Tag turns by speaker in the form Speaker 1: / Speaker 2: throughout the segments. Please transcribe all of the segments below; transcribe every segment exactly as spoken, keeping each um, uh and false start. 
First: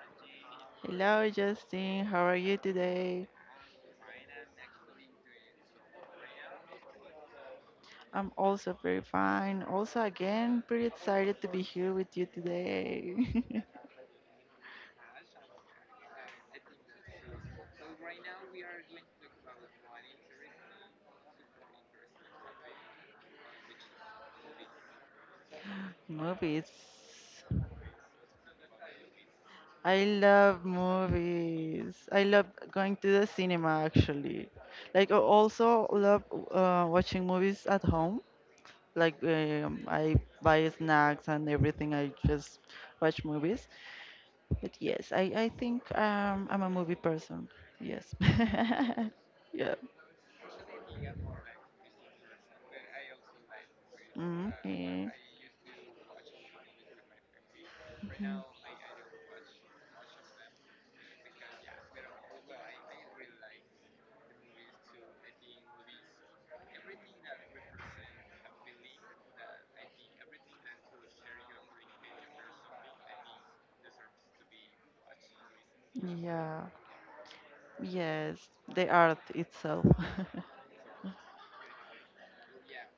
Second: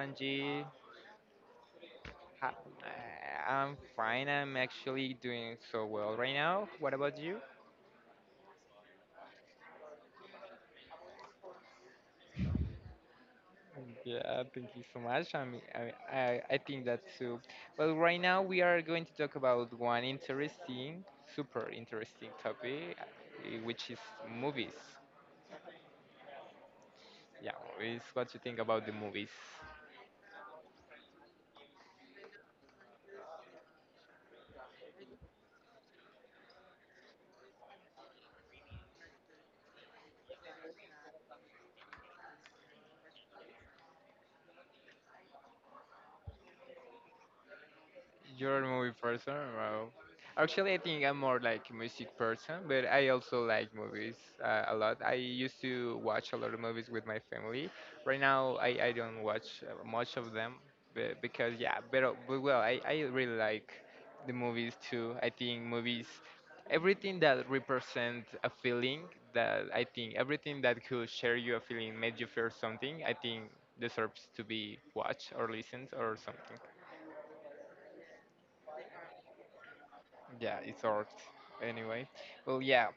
Speaker 1: Angie.
Speaker 2: Hello, Justin. How are
Speaker 1: Hi,
Speaker 2: you today?
Speaker 1: I'm fine. I'm actually doing so well right now. What about you?
Speaker 2: I'm also very fine. Also, again, pretty excited to be here with you today.
Speaker 1: Yeah, thank you so much. I mean, I, I, I think that too. Well, right now we are going to talk about one interesting, super interesting topic, uh, which is movies.
Speaker 2: Movies.
Speaker 1: Yeah, movies. What you think about the movies?
Speaker 2: I love movies. I love going to the cinema actually. Like I also love uh, watching movies at home. Like um, I buy snacks and everything. I just watch movies. But yes, I I think um, I'm a movie person. Yes.
Speaker 1: You're a movie person?
Speaker 2: Yeah.
Speaker 1: Well, actually, I think I'm more like a music person, but I also like movies uh, a lot.
Speaker 2: Mm-hmm.
Speaker 1: I used to watch a lot of movies with my family. Right now, I, I don't watch uh, much of them but, because, yeah, but, uh, but well, I, I really like the movies too. I think movies, everything that represent a feeling that I think everything that could share you a feeling, made you feel something, I think deserves to be watched or listened or something.
Speaker 2: Yeah. Yes, the art itself.
Speaker 1: Yeah, it's art anyway. Well, yeah.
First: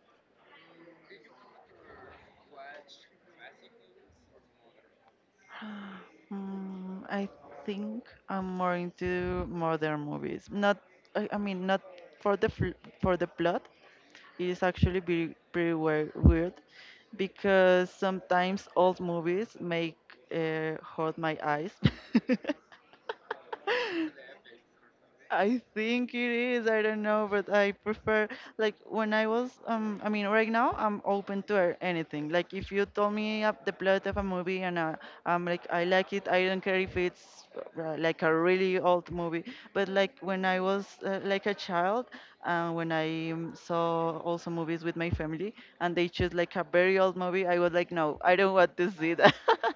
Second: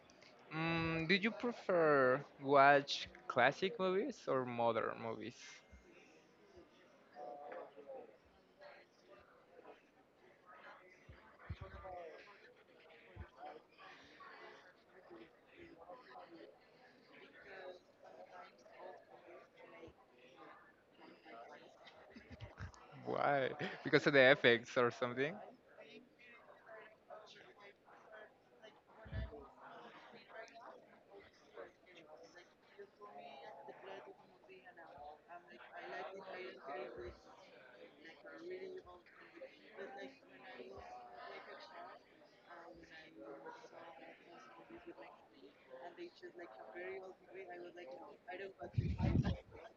Speaker 1: Mm, do you prefer watch classic movies or modern movies?
Speaker 2: Mm, I think I'm more into modern movies. Not, I, I mean, not for the fl for the plot. It is actually be pretty weir- weird because sometimes old movies make uh, hurt my eyes.
Speaker 1: Why? Because of the effects or something?
Speaker 2: I think it is. I don't know, but I prefer, like, when I was um I mean, right now I'm open to a- anything. Like if you told me up the plot of a movie and uh, I'm like I like it, I don't care if it's uh, like a really old movie. But like when I was uh, like a child, uh, when I um, saw also movies with my family and they choose like a very old movie, I was like no, I don't want to see that.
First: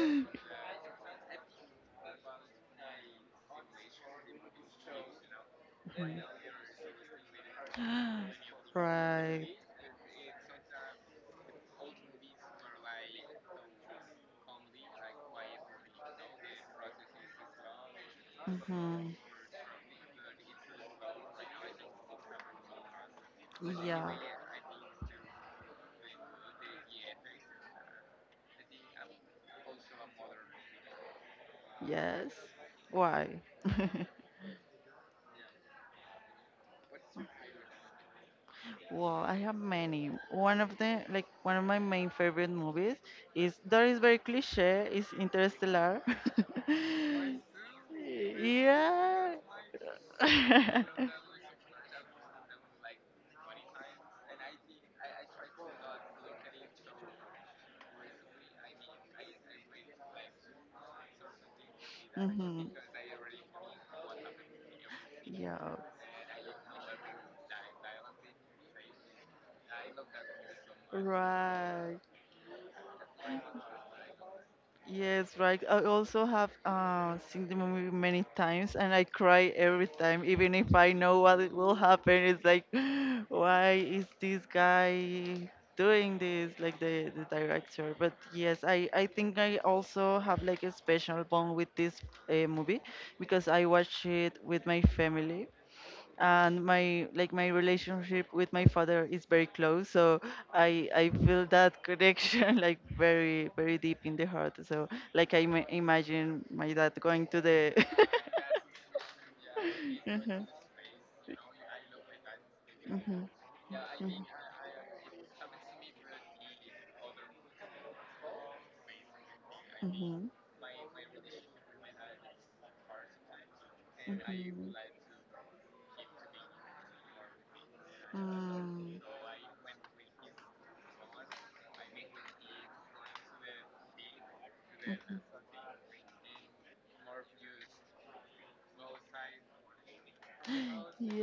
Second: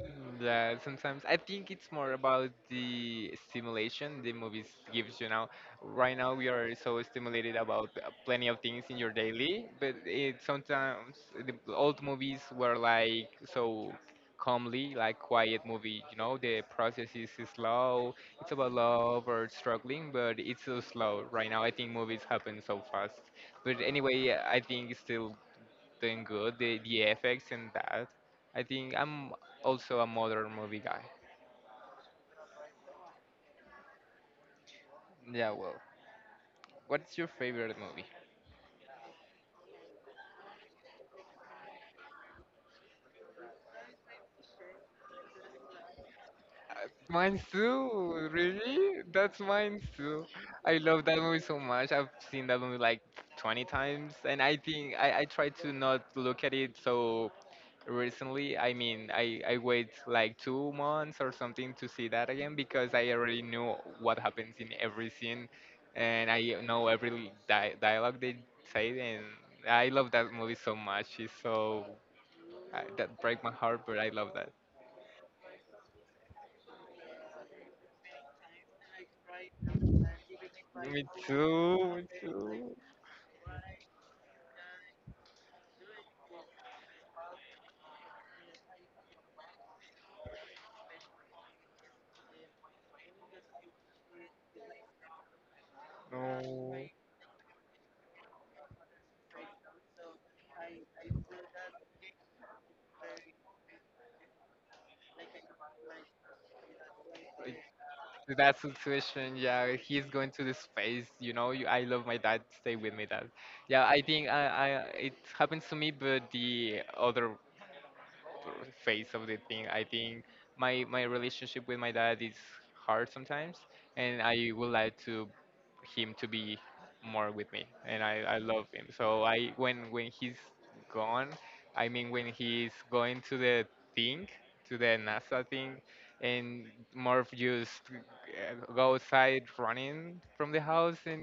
Speaker 1: Mm, Yeah, sometimes I think it's more about the stimulation the movies gives you now. Right now we are so stimulated about uh, plenty of things in your
Speaker 2: Right.
Speaker 1: daily, but it sometimes the old movies were like so calmly, like quiet movie. You know, the process is slow. It's about
Speaker 2: Hmm.
Speaker 1: love or struggling, but it's so slow. Right now I think movies happen so fast. But
Speaker 2: Yeah.
Speaker 1: anyway, I think still doing good. The the effects and that. I think I'm also a modern movie guy.
Speaker 2: Yes. Why?
Speaker 1: Yeah, well, what's your favorite movie?
Speaker 2: Well, I have many. One of the like one of my main favorite movies is that is very cliche, is Interstellar.
Speaker 1: Mine too. Really?
Speaker 2: Yeah.
Speaker 1: That's mine too. I love that movie so much. I've seen that movie like twenty times, and I think I, I try to not look at it so recently. I mean, I, I wait like two months or something to see that again
Speaker 2: Hmm.
Speaker 1: because I already knew what happens in every scene
Speaker 2: Yeah.
Speaker 1: and I know every di- dialogue they say. And I love that movie so much. It's so,
Speaker 2: Right.
Speaker 1: uh, that break my heart, but I love that.
Speaker 2: Yes, right. I also have uh, seen the movie many times, and I cry every time, even if I
Speaker 1: Me
Speaker 2: know what it will
Speaker 1: too, me
Speaker 2: happen. It's like,
Speaker 1: too.
Speaker 2: why is this guy doing this? Like the the director. But yes, I I think I also have like a special bond with this uh, movie because I watched it with my family and my like my relationship with my father is very close, so i i feel that connection like very, very deep in the heart, so like i ma- imagine my dad going to the
Speaker 1: No. That's the situation. Yeah, he's going to
Speaker 2: Mhm,
Speaker 1: the space. You know, you, I love my dad. Stay with me, dad.
Speaker 2: mhm,
Speaker 1: Yeah, I
Speaker 2: mhm,
Speaker 1: think I, I it happens to me, but the other face of the thing. I think
Speaker 2: mhm,
Speaker 1: my my relationship with my dad is hard sometimes, and I would
Speaker 2: mhm.
Speaker 1: like to him to be more with me, and I I love him.
Speaker 2: Mm,
Speaker 1: So I when when he's gone, I mean when he's going to the thing, to the NASA thing, and Morph just uh, go outside running from the house and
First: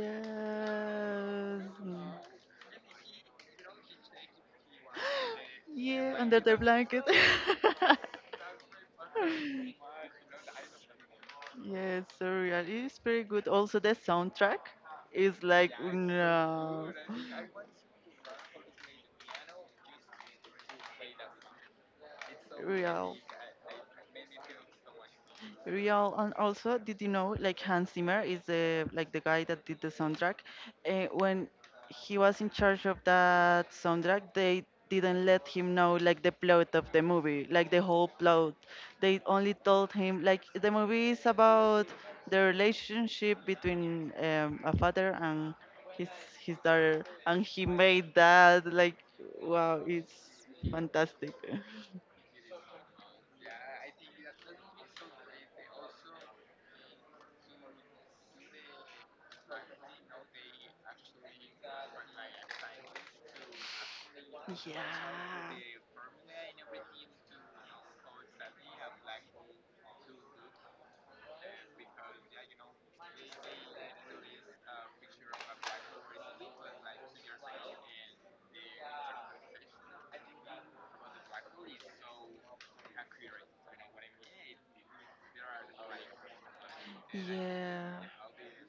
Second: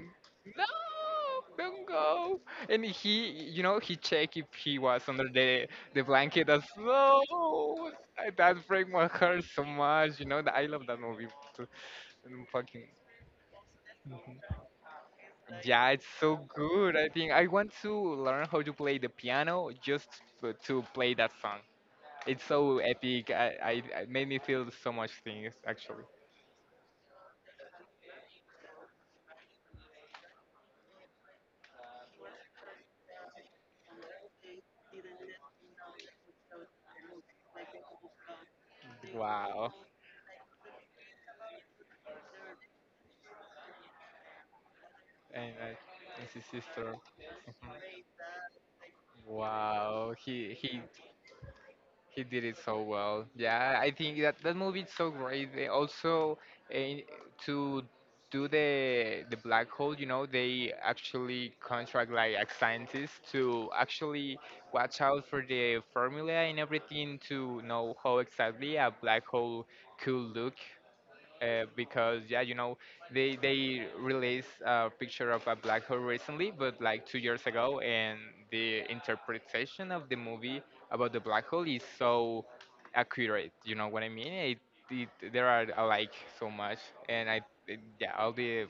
Speaker 1: no, don't
Speaker 2: mm.
Speaker 1: go. And he, you know, he checked if he was under the the
Speaker 2: Yeah under
Speaker 1: blanket
Speaker 2: the
Speaker 1: as
Speaker 2: blanket.
Speaker 1: well. I- That break my heart so much. You know that I love that movie too.
Speaker 2: Yes,
Speaker 1: And
Speaker 2: surreal.
Speaker 1: fucking.
Speaker 2: It's pretty good. Also, the
Speaker 1: Mhm.
Speaker 2: soundtrack is like
Speaker 1: Yeah, it's
Speaker 2: mm,
Speaker 1: so
Speaker 2: uh,
Speaker 1: good. I think I want to learn how to play the piano just to, to play that song. It's so
Speaker 2: real.
Speaker 1: epic. I, I it made me feel so much things actually.
Speaker 2: Real, and also did you know like Hans Zimmer is the like the guy that did the soundtrack? uh, when he was in charge of that soundtrack, they didn't let him know like the plot of the movie, like the whole plot. They only
Speaker 1: Wow.
Speaker 2: told him like the movie is about the relationship between um, a father
Speaker 1: And
Speaker 2: and
Speaker 1: I,
Speaker 2: his
Speaker 1: this is
Speaker 2: his
Speaker 1: sister.
Speaker 2: daughter, and he
Speaker 1: Mhm.
Speaker 2: made that, like, wow,
Speaker 1: Wow.
Speaker 2: it's
Speaker 1: He he
Speaker 2: fantastic.
Speaker 1: He did it so well. Yeah, I think that that movie is so great. They also eh, to do the the black hole, you know, they actually contract like a scientist to actually watch out for
Speaker 2: Yeah.
Speaker 1: the formula and everything to know how exactly a black hole could look uh, because yeah, you know, they they released a picture of a black hole recently, but like two years ago, and the interpretation of the movie about the black hole is so accurate. You know what I mean? It, it there are uh, like so much, and I it-
Speaker 2: Yeah,
Speaker 1: yeah, all the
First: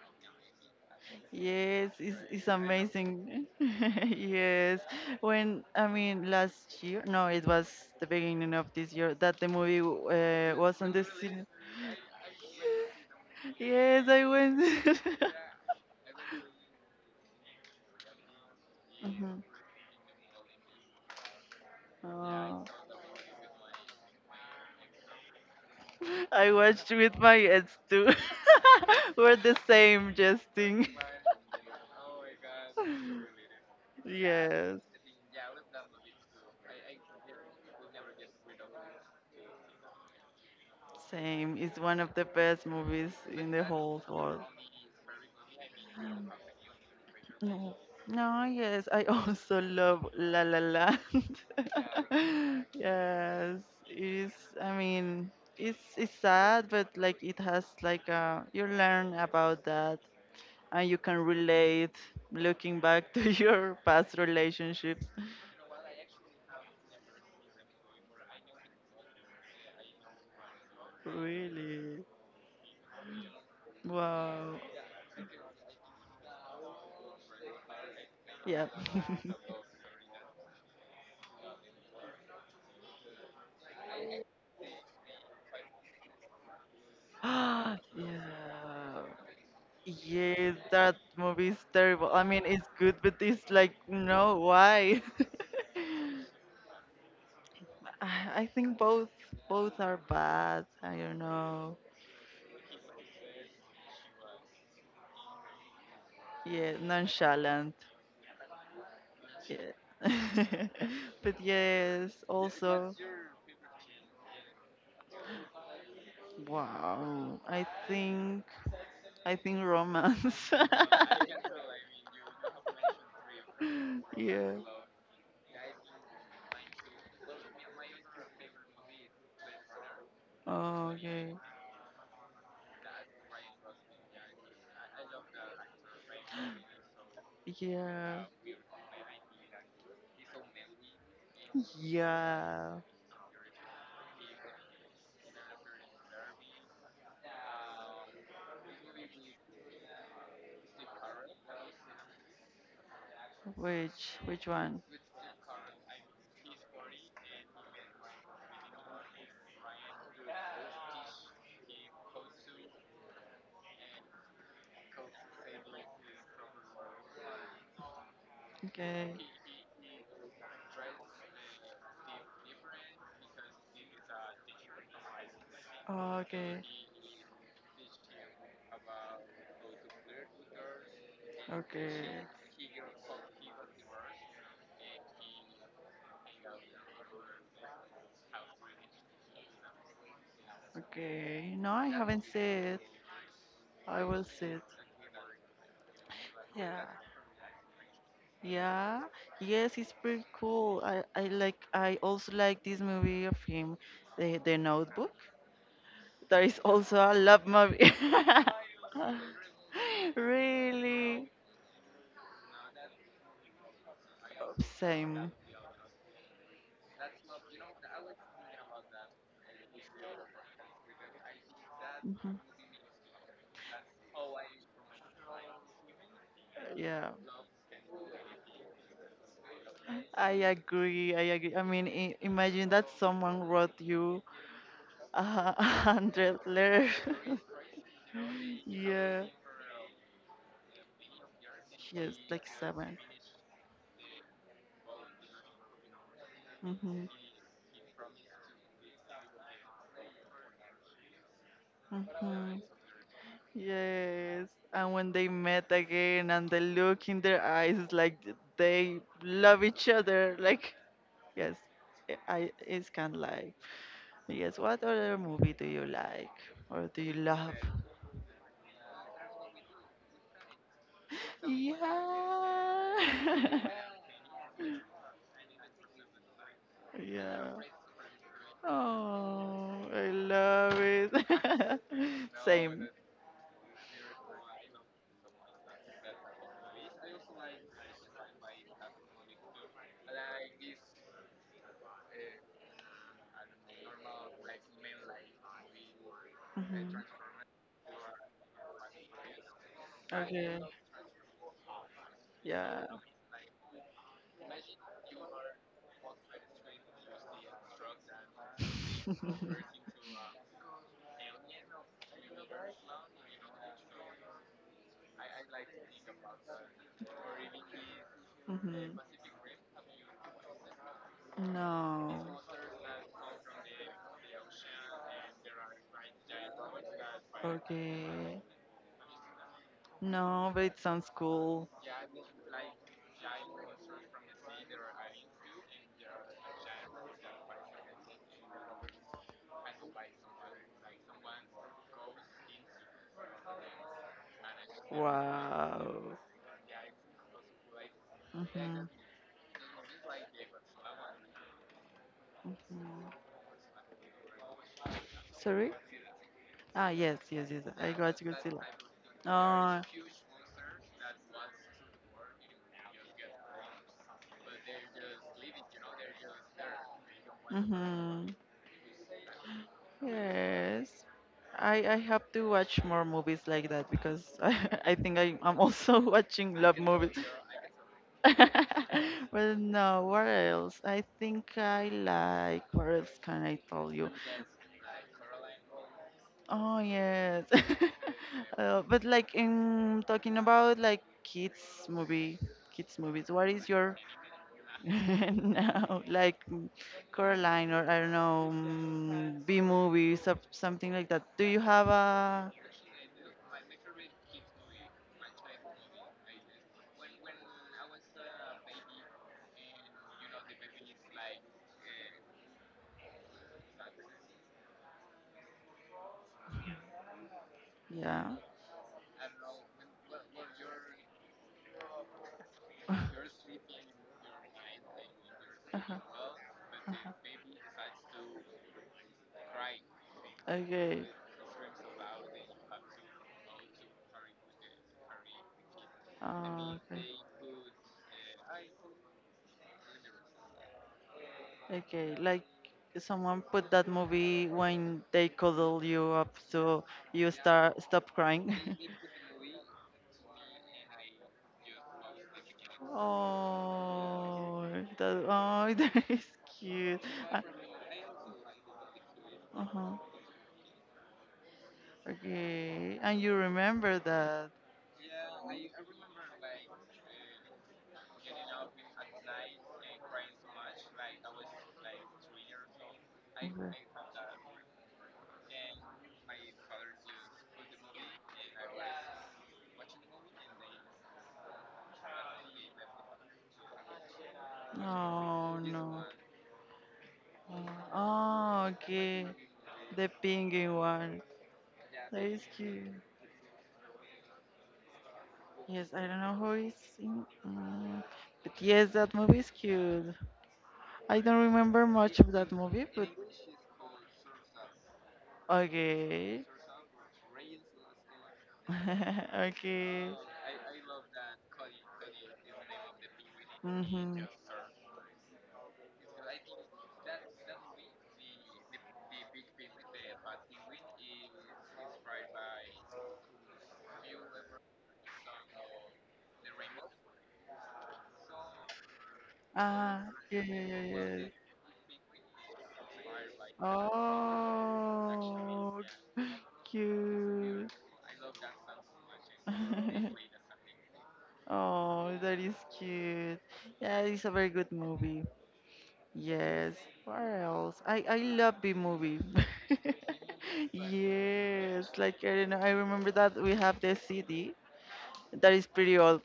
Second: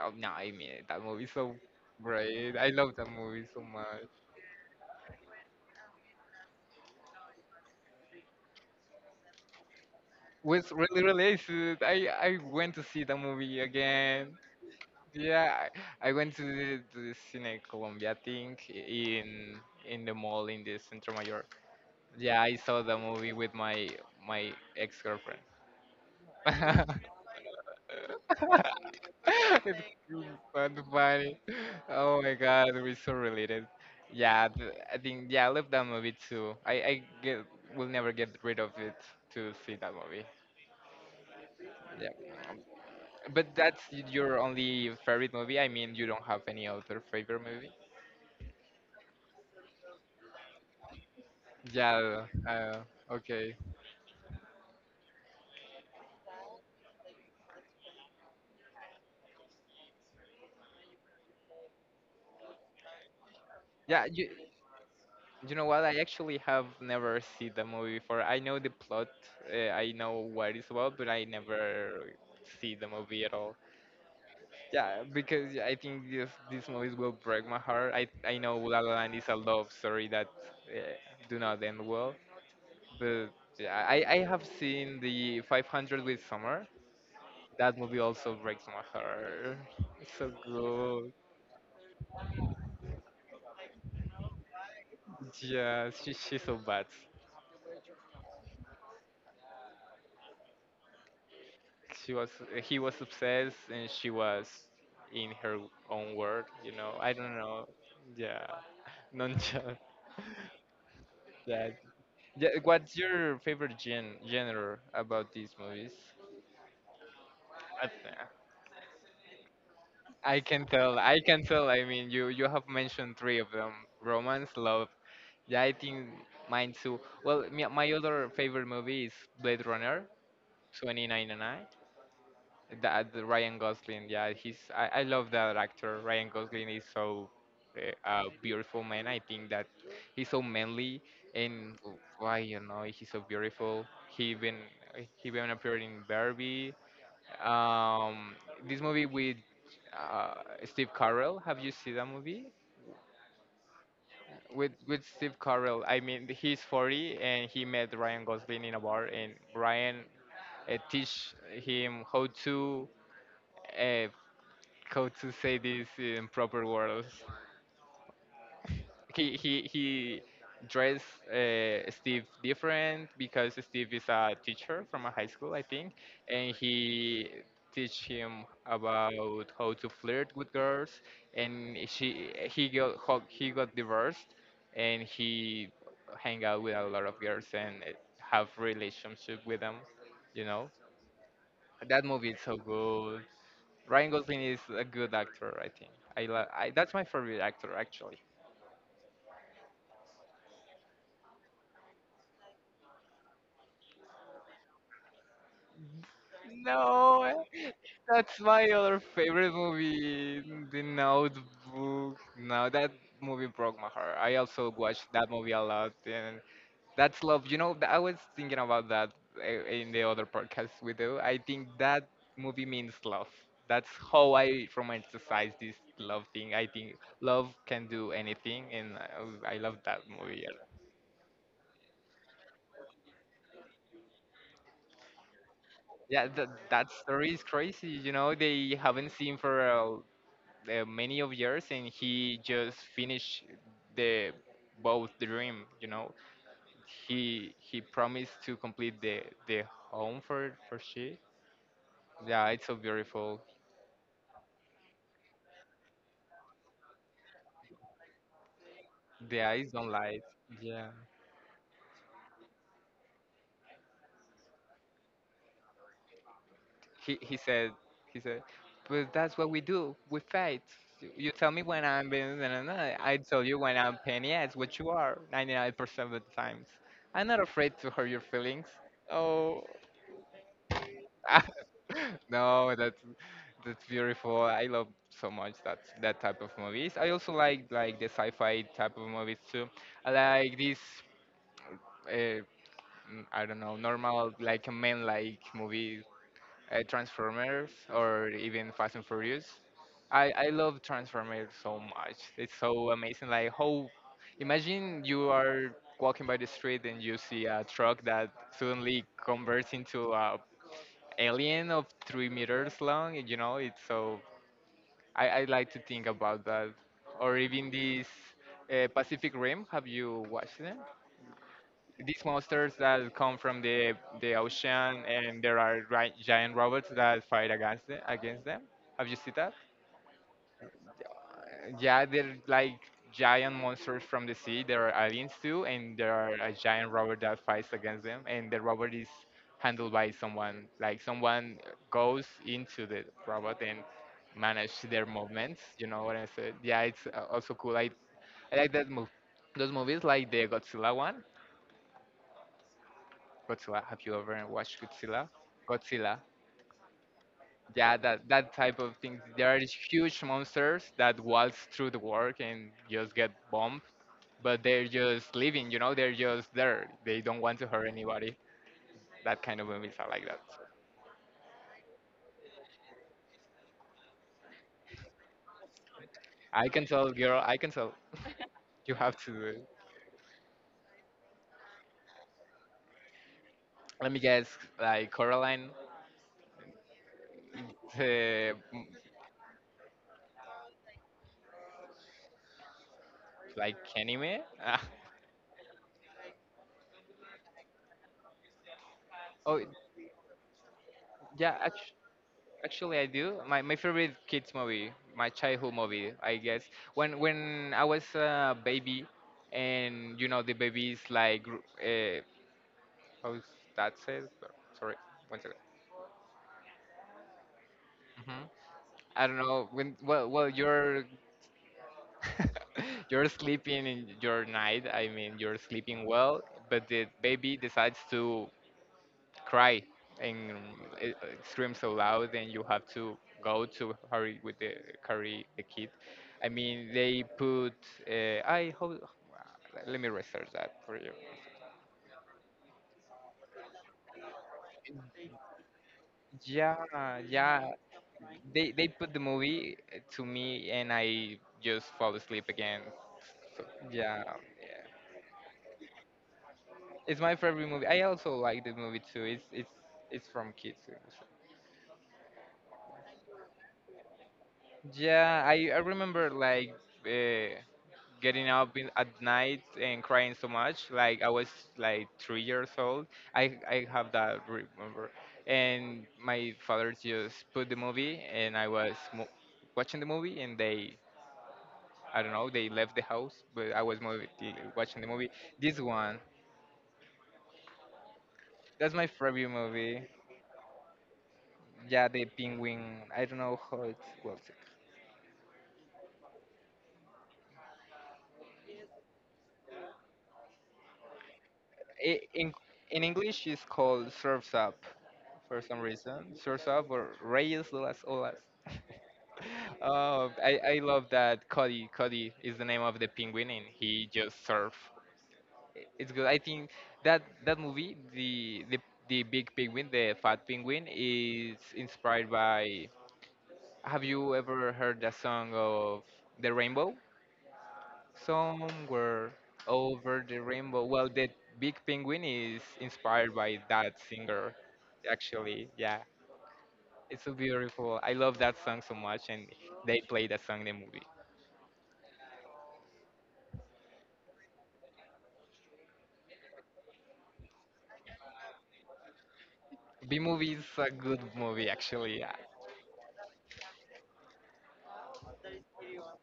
Speaker 1: oh, no, I mean that movie is so
Speaker 2: yes, it's, it's
Speaker 1: great. I love that movie
Speaker 2: amazing.
Speaker 1: so much.
Speaker 2: Yes, when I mean, last year, no, it was the beginning of this year that the movie uh,
Speaker 1: Was
Speaker 2: was on
Speaker 1: really
Speaker 2: the scene.
Speaker 1: released. I I went to see the movie
Speaker 2: Yes, I
Speaker 1: again.
Speaker 2: went.
Speaker 1: Yeah, I, I went to the, to the Cine Colombia thing
Speaker 2: Mhm.
Speaker 1: in in the mall in the Centro Mayor. Yeah, I
Speaker 2: Oh.
Speaker 1: saw the movie with my my ex girlfriend.
Speaker 2: I watched with my ex too. We're the
Speaker 1: It's
Speaker 2: same,
Speaker 1: so
Speaker 2: Justin.
Speaker 1: funny. Oh my god, we're so related. Yeah, th-
Speaker 2: Yes.
Speaker 1: I think yeah, I love that movie too. I I get will never get rid of it to see that movie.
Speaker 2: Same. It's one
Speaker 1: Yeah,
Speaker 2: of the best movies
Speaker 1: but
Speaker 2: in the
Speaker 1: that's
Speaker 2: whole
Speaker 1: y- your
Speaker 2: world.
Speaker 1: only favorite movie. I mean, you don't
Speaker 2: Um,
Speaker 1: have any other favorite.
Speaker 2: No. No, yes, I also love La La Land.
Speaker 1: Yeah, uh, okay.
Speaker 2: Yes, it's, I mean, it's it's sad, but like it has like a you learn about that and you can relate, looking back to your
Speaker 1: Yeah,
Speaker 2: past
Speaker 1: you
Speaker 2: relationships.
Speaker 1: you know what? I actually have never seen the movie before. I know the plot, uh, I know what it's about, but I
Speaker 2: Really.
Speaker 1: never see the movie at all.
Speaker 2: Wow.
Speaker 1: Yeah, because yeah, I think this these movies will break my heart. I I know
Speaker 2: Yeah.
Speaker 1: La La Land is a love story that uh, do not end well, but yeah, I I have seen the five hundred with Summer. That
Speaker 2: Yeah.
Speaker 1: movie also breaks my heart. It's so
Speaker 2: Yes, that
Speaker 1: good.
Speaker 2: movie is terrible. I mean, it's good, but it's like, no, why?
Speaker 1: Yeah, she, she's so bad.
Speaker 2: I I think both both are bad. I don't know.
Speaker 1: She was he was obsessed and she was in her own world, you
Speaker 2: Yeah,
Speaker 1: know, I don't know.
Speaker 2: nonchalant.
Speaker 1: Yeah, nonchalant.
Speaker 2: Yeah. But
Speaker 1: That
Speaker 2: yes,
Speaker 1: yeah,
Speaker 2: also,
Speaker 1: what's your favorite gen genre about these movies.
Speaker 2: wow. I
Speaker 1: i
Speaker 2: think I think
Speaker 1: I
Speaker 2: romance.
Speaker 1: can tell, I can tell. I mean, you you have mentioned three of them, romance,
Speaker 2: Yeah.
Speaker 1: love. Yeah, I think mine too. Well, my, my other favorite movie is blade runner
Speaker 2: Okay.
Speaker 1: twenty ninety-nine. That the Ryan Gosling, yeah, he's I, I love that actor. Ryan Gosling is so uh, uh,
Speaker 2: Yeah.
Speaker 1: beautiful man. I think that he's so manly and why you
Speaker 2: Yeah.
Speaker 1: know he's so beautiful. He even he even appeared in Barbie. Um, this movie with uh, Steve Carell. Have you seen that movie
Speaker 2: Which which
Speaker 1: with
Speaker 2: one?
Speaker 1: with Steve Carell? I mean, he's forty and he met Ryan Gosling in a bar, and Ryan uh, teach him how to. Uh, how to say this in proper words.
Speaker 2: Okay.
Speaker 1: He he he dressed uh, Steve different because Steve is a teacher from a high school, I think,
Speaker 2: Ah,
Speaker 1: and
Speaker 2: okay,
Speaker 1: he teach him about how to flirt with girls. And
Speaker 2: okay,
Speaker 1: she he got ho- he got divorced, and he hang out with a lot of girls and eh, have relationship with them. You know
Speaker 2: okay. No, I
Speaker 1: that
Speaker 2: haven't
Speaker 1: movie is so
Speaker 2: said.
Speaker 1: good.
Speaker 2: I
Speaker 1: Ryan
Speaker 2: will
Speaker 1: Gosling
Speaker 2: sit.
Speaker 1: is a good actor, I think. I, lo- I
Speaker 2: Yeah,
Speaker 1: that's my favorite actor actually.
Speaker 2: yeah. Yes, it's pretty cool. I, I like. I also like this movie of him, the the Notebook. There is also a
Speaker 1: No,
Speaker 2: love
Speaker 1: eh,
Speaker 2: movie.
Speaker 1: that's my other favorite movie, The
Speaker 2: Really,
Speaker 1: Notebook. No, that movie broke my heart. I also watched that
Speaker 2: same.
Speaker 1: movie a lot, and that's love. You know, th- I was thinking about that eh, in the other podcast we do. I think that
Speaker 2: Mhm.
Speaker 1: movie means love. That's how I romanticize this love thing. I think
Speaker 2: Yeah,
Speaker 1: love can do anything, and I, I love that
Speaker 2: I
Speaker 1: movie.
Speaker 2: agree. I agree. I mean, i- imagine that someone wrote you a
Speaker 1: Yeah,
Speaker 2: hundred
Speaker 1: th-
Speaker 2: letters.
Speaker 1: that story is crazy. You know, they haven't
Speaker 2: Yeah,
Speaker 1: seen for uh, uh, many of years, and
Speaker 2: yes,
Speaker 1: he
Speaker 2: like
Speaker 1: just
Speaker 2: seven.
Speaker 1: finished the both dream. You know,
Speaker 2: Mm-hmm.
Speaker 1: he he promised to complete the the home for for she. Yeah,
Speaker 2: Mm-hmm.
Speaker 1: it's so beautiful.
Speaker 2: Yes. And when they met again and the look in their eyes is like th- they
Speaker 1: The
Speaker 2: love
Speaker 1: eyes don't
Speaker 2: each
Speaker 1: lie.
Speaker 2: other. Like,
Speaker 1: Yeah.
Speaker 2: yes, I I- it's kind of like, yes, what other movie do you like or do you
Speaker 1: He he
Speaker 2: love?
Speaker 1: said he said, but that's what we do. We fight. You you tell me when I'm being na- na- na, I tell you
Speaker 2: Yeah.
Speaker 1: when I'm penny. Yeah, it's what you are ninety-nine percent of the times. I'm not
Speaker 2: Yeah.
Speaker 1: afraid to hurt your feelings. Oh,
Speaker 2: Oh, I love it.
Speaker 1: no,
Speaker 2: Same.
Speaker 1: that's that's beautiful. I love so much that that type of movies. I also like like the sci-fi type of movies too. I like this. Uh, mm, I don't know, normal like a man like movies uh,
Speaker 2: Mhm.
Speaker 1: Transformers or even Fast and Furious. I, I
Speaker 2: Okay.
Speaker 1: love Transformers so much. It's
Speaker 2: Yeah.
Speaker 1: so amazing. Like how imagine you are walking by the street and you see a truck that suddenly converts into a alien of three meters long. You know, it's so I, I like to think about that. Or even this uh,
Speaker 2: Mhm.
Speaker 1: Pacific Rim. Have you watched it?
Speaker 2: No.
Speaker 1: These monsters that come from the the ocean and there are ri- giant robots that fight against them,
Speaker 2: Okay.
Speaker 1: against them. Have you seen that?
Speaker 2: No, but it sounds cool.
Speaker 1: Yeah, they're like giant monsters from the sea. There are aliens too, and there are a giant robot that fights against them. And the robot is handled by someone. Like someone goes into the robot and manage their movements. You know what
Speaker 2: Wow.
Speaker 1: I said? Yeah, it's uh, also cool. I, I like
Speaker 2: Mhm.
Speaker 1: that move. Those movies, like the Godzilla one,
Speaker 2: Mhm.
Speaker 1: Godzilla. Have you ever watched Godzilla?
Speaker 2: Sorry?
Speaker 1: Godzilla.
Speaker 2: Ah, yes, yes, yes. I
Speaker 1: Yeah,
Speaker 2: got
Speaker 1: that that
Speaker 2: Godzilla.
Speaker 1: type of things. There are these
Speaker 2: Oh.
Speaker 1: huge monsters that waltz through the world and just get bombed, but they're just living. You know, they're just there. They don't want to hurt
Speaker 2: Mhm.
Speaker 1: anybody. That kind of movies are like that.
Speaker 2: Yes. I I have to watch more movies like that because I I think I I'm also watching
Speaker 1: I
Speaker 2: love
Speaker 1: can tell,
Speaker 2: movies.
Speaker 1: girl. I can tell. You have to do
Speaker 2: Well,
Speaker 1: it.
Speaker 2: no, what else? I think I like. What else can I tell you?
Speaker 1: Let me guess. Like Coraline,
Speaker 2: Oh, yes.
Speaker 1: it's, uh,
Speaker 2: Uh,
Speaker 1: m-
Speaker 2: but like in talking about like kids movie, kids movies. What is
Speaker 1: like
Speaker 2: your
Speaker 1: anime. Ah.
Speaker 2: no, like mm, Coraline or I don't know, mm, B
Speaker 1: Oh
Speaker 2: movies, or something like that. Do
Speaker 1: yeah.
Speaker 2: you have a?
Speaker 1: Actually, I do. My, my favorite kids movie, my childhood movie, I guess. When when I was a baby, and you know the babies like gr- uh, how is that said? Well, sorry, one second.
Speaker 2: Yeah.
Speaker 1: Mm-hmm. I don't know when. Well, well, you're you're sleeping in your night. I mean, you're
Speaker 2: Uh-huh.
Speaker 1: sleeping well, but the baby decides to cry and
Speaker 2: Okay.
Speaker 1: e- scream so loud, and you have to go to hurry with the carry the kid. I
Speaker 2: Uh,
Speaker 1: mean
Speaker 2: okay.
Speaker 1: they put uh, I hope, let me research that for you.
Speaker 2: Okay. Like someone put that movie when they cuddle you up,
Speaker 1: Yeah,
Speaker 2: so you
Speaker 1: yeah,
Speaker 2: start stop crying.
Speaker 1: they they put the movie uh, to me, and I just fall asleep again, so yeah,
Speaker 2: Oh,
Speaker 1: yeah.
Speaker 2: that oh, that is cute.
Speaker 1: It's my favorite movie. I also like the movie too. It's
Speaker 2: Uh
Speaker 1: it's
Speaker 2: huh.
Speaker 1: it's from kids.
Speaker 2: Okay. And you remember that.
Speaker 1: Yeah, i i remember like uh, getting up in, at night and crying so much. Like I was like three years old.
Speaker 2: Okay.
Speaker 1: I I have that remember. And my father just put the movie, and I was mo- watching the movie, and they I don't know they left the house, but I was movie, watching the movie.
Speaker 2: Oh
Speaker 1: This
Speaker 2: no.
Speaker 1: one,
Speaker 2: Oh,
Speaker 1: that's my
Speaker 2: okay.
Speaker 1: favorite movie.
Speaker 2: The penguin one.
Speaker 1: Yeah,
Speaker 2: That
Speaker 1: the
Speaker 2: is
Speaker 1: penguin.
Speaker 2: cute.
Speaker 1: I don't know how it's called.
Speaker 2: Yes, I don't know who is in. Mm, but yes, that movie is cute. I don't remember much
Speaker 1: It,
Speaker 2: of that
Speaker 1: in
Speaker 2: movie,
Speaker 1: in
Speaker 2: but
Speaker 1: English, it's called Surfs Up, for some reason.
Speaker 2: okay.
Speaker 1: Sursa por Reyes de las Olas.
Speaker 2: Okay.
Speaker 1: Oh, I, I love that Cody. Cody is the name of the penguin, and he
Speaker 2: Mm-hmm.
Speaker 1: just surf. I- It's good. I think that that movie, the the the big penguin, the fat penguin, is inspired by. Have you ever heard the song of the rainbow? Somewhere
Speaker 2: Ah,
Speaker 1: over the
Speaker 2: yeah, yeah, yeah,
Speaker 1: rainbow. Well,
Speaker 2: yeah.
Speaker 1: the big penguin is inspired by that singer, actually.
Speaker 2: Oh,
Speaker 1: Yeah. It's so
Speaker 2: cute.
Speaker 1: beautiful. I love that song so much, and they play that song in the movie.
Speaker 2: Oh, that is cute. Yeah, it's a very good movie. Yes. What else? I I love B movie.
Speaker 1: B movie is a good movie,
Speaker 2: Yes,
Speaker 1: actually.
Speaker 2: like
Speaker 1: Yeah,
Speaker 2: I don't know. I remember that we have the C D that is pretty old.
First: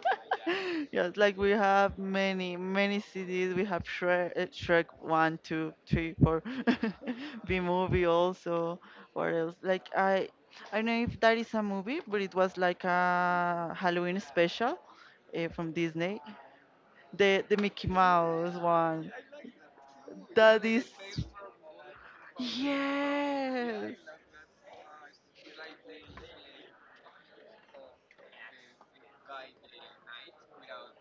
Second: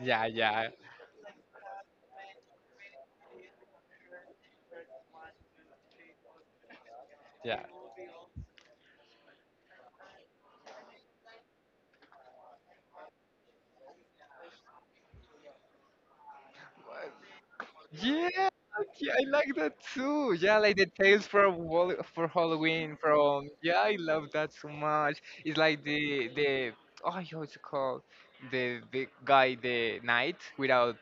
Speaker 1: yeah, yeah,
Speaker 2: Yes, like we have many, many C Ds. We have Shrek, uh, Shrek one, two, three, four. two, B
Speaker 1: yeah.
Speaker 2: movie also. What else? Like, I. I don't know if that is a movie, but it was like a Halloween special uh, from Disney. The the Mickey
Speaker 1: Yeah,
Speaker 2: Mouse one.
Speaker 1: yeah, I like that too. Yeah,
Speaker 2: That
Speaker 1: like
Speaker 2: is
Speaker 1: the tales from Wall for Halloween from. Yeah,
Speaker 2: yes.
Speaker 1: I love that so much. It's like the the oh, yeah, what's it called? The the guy, the knight without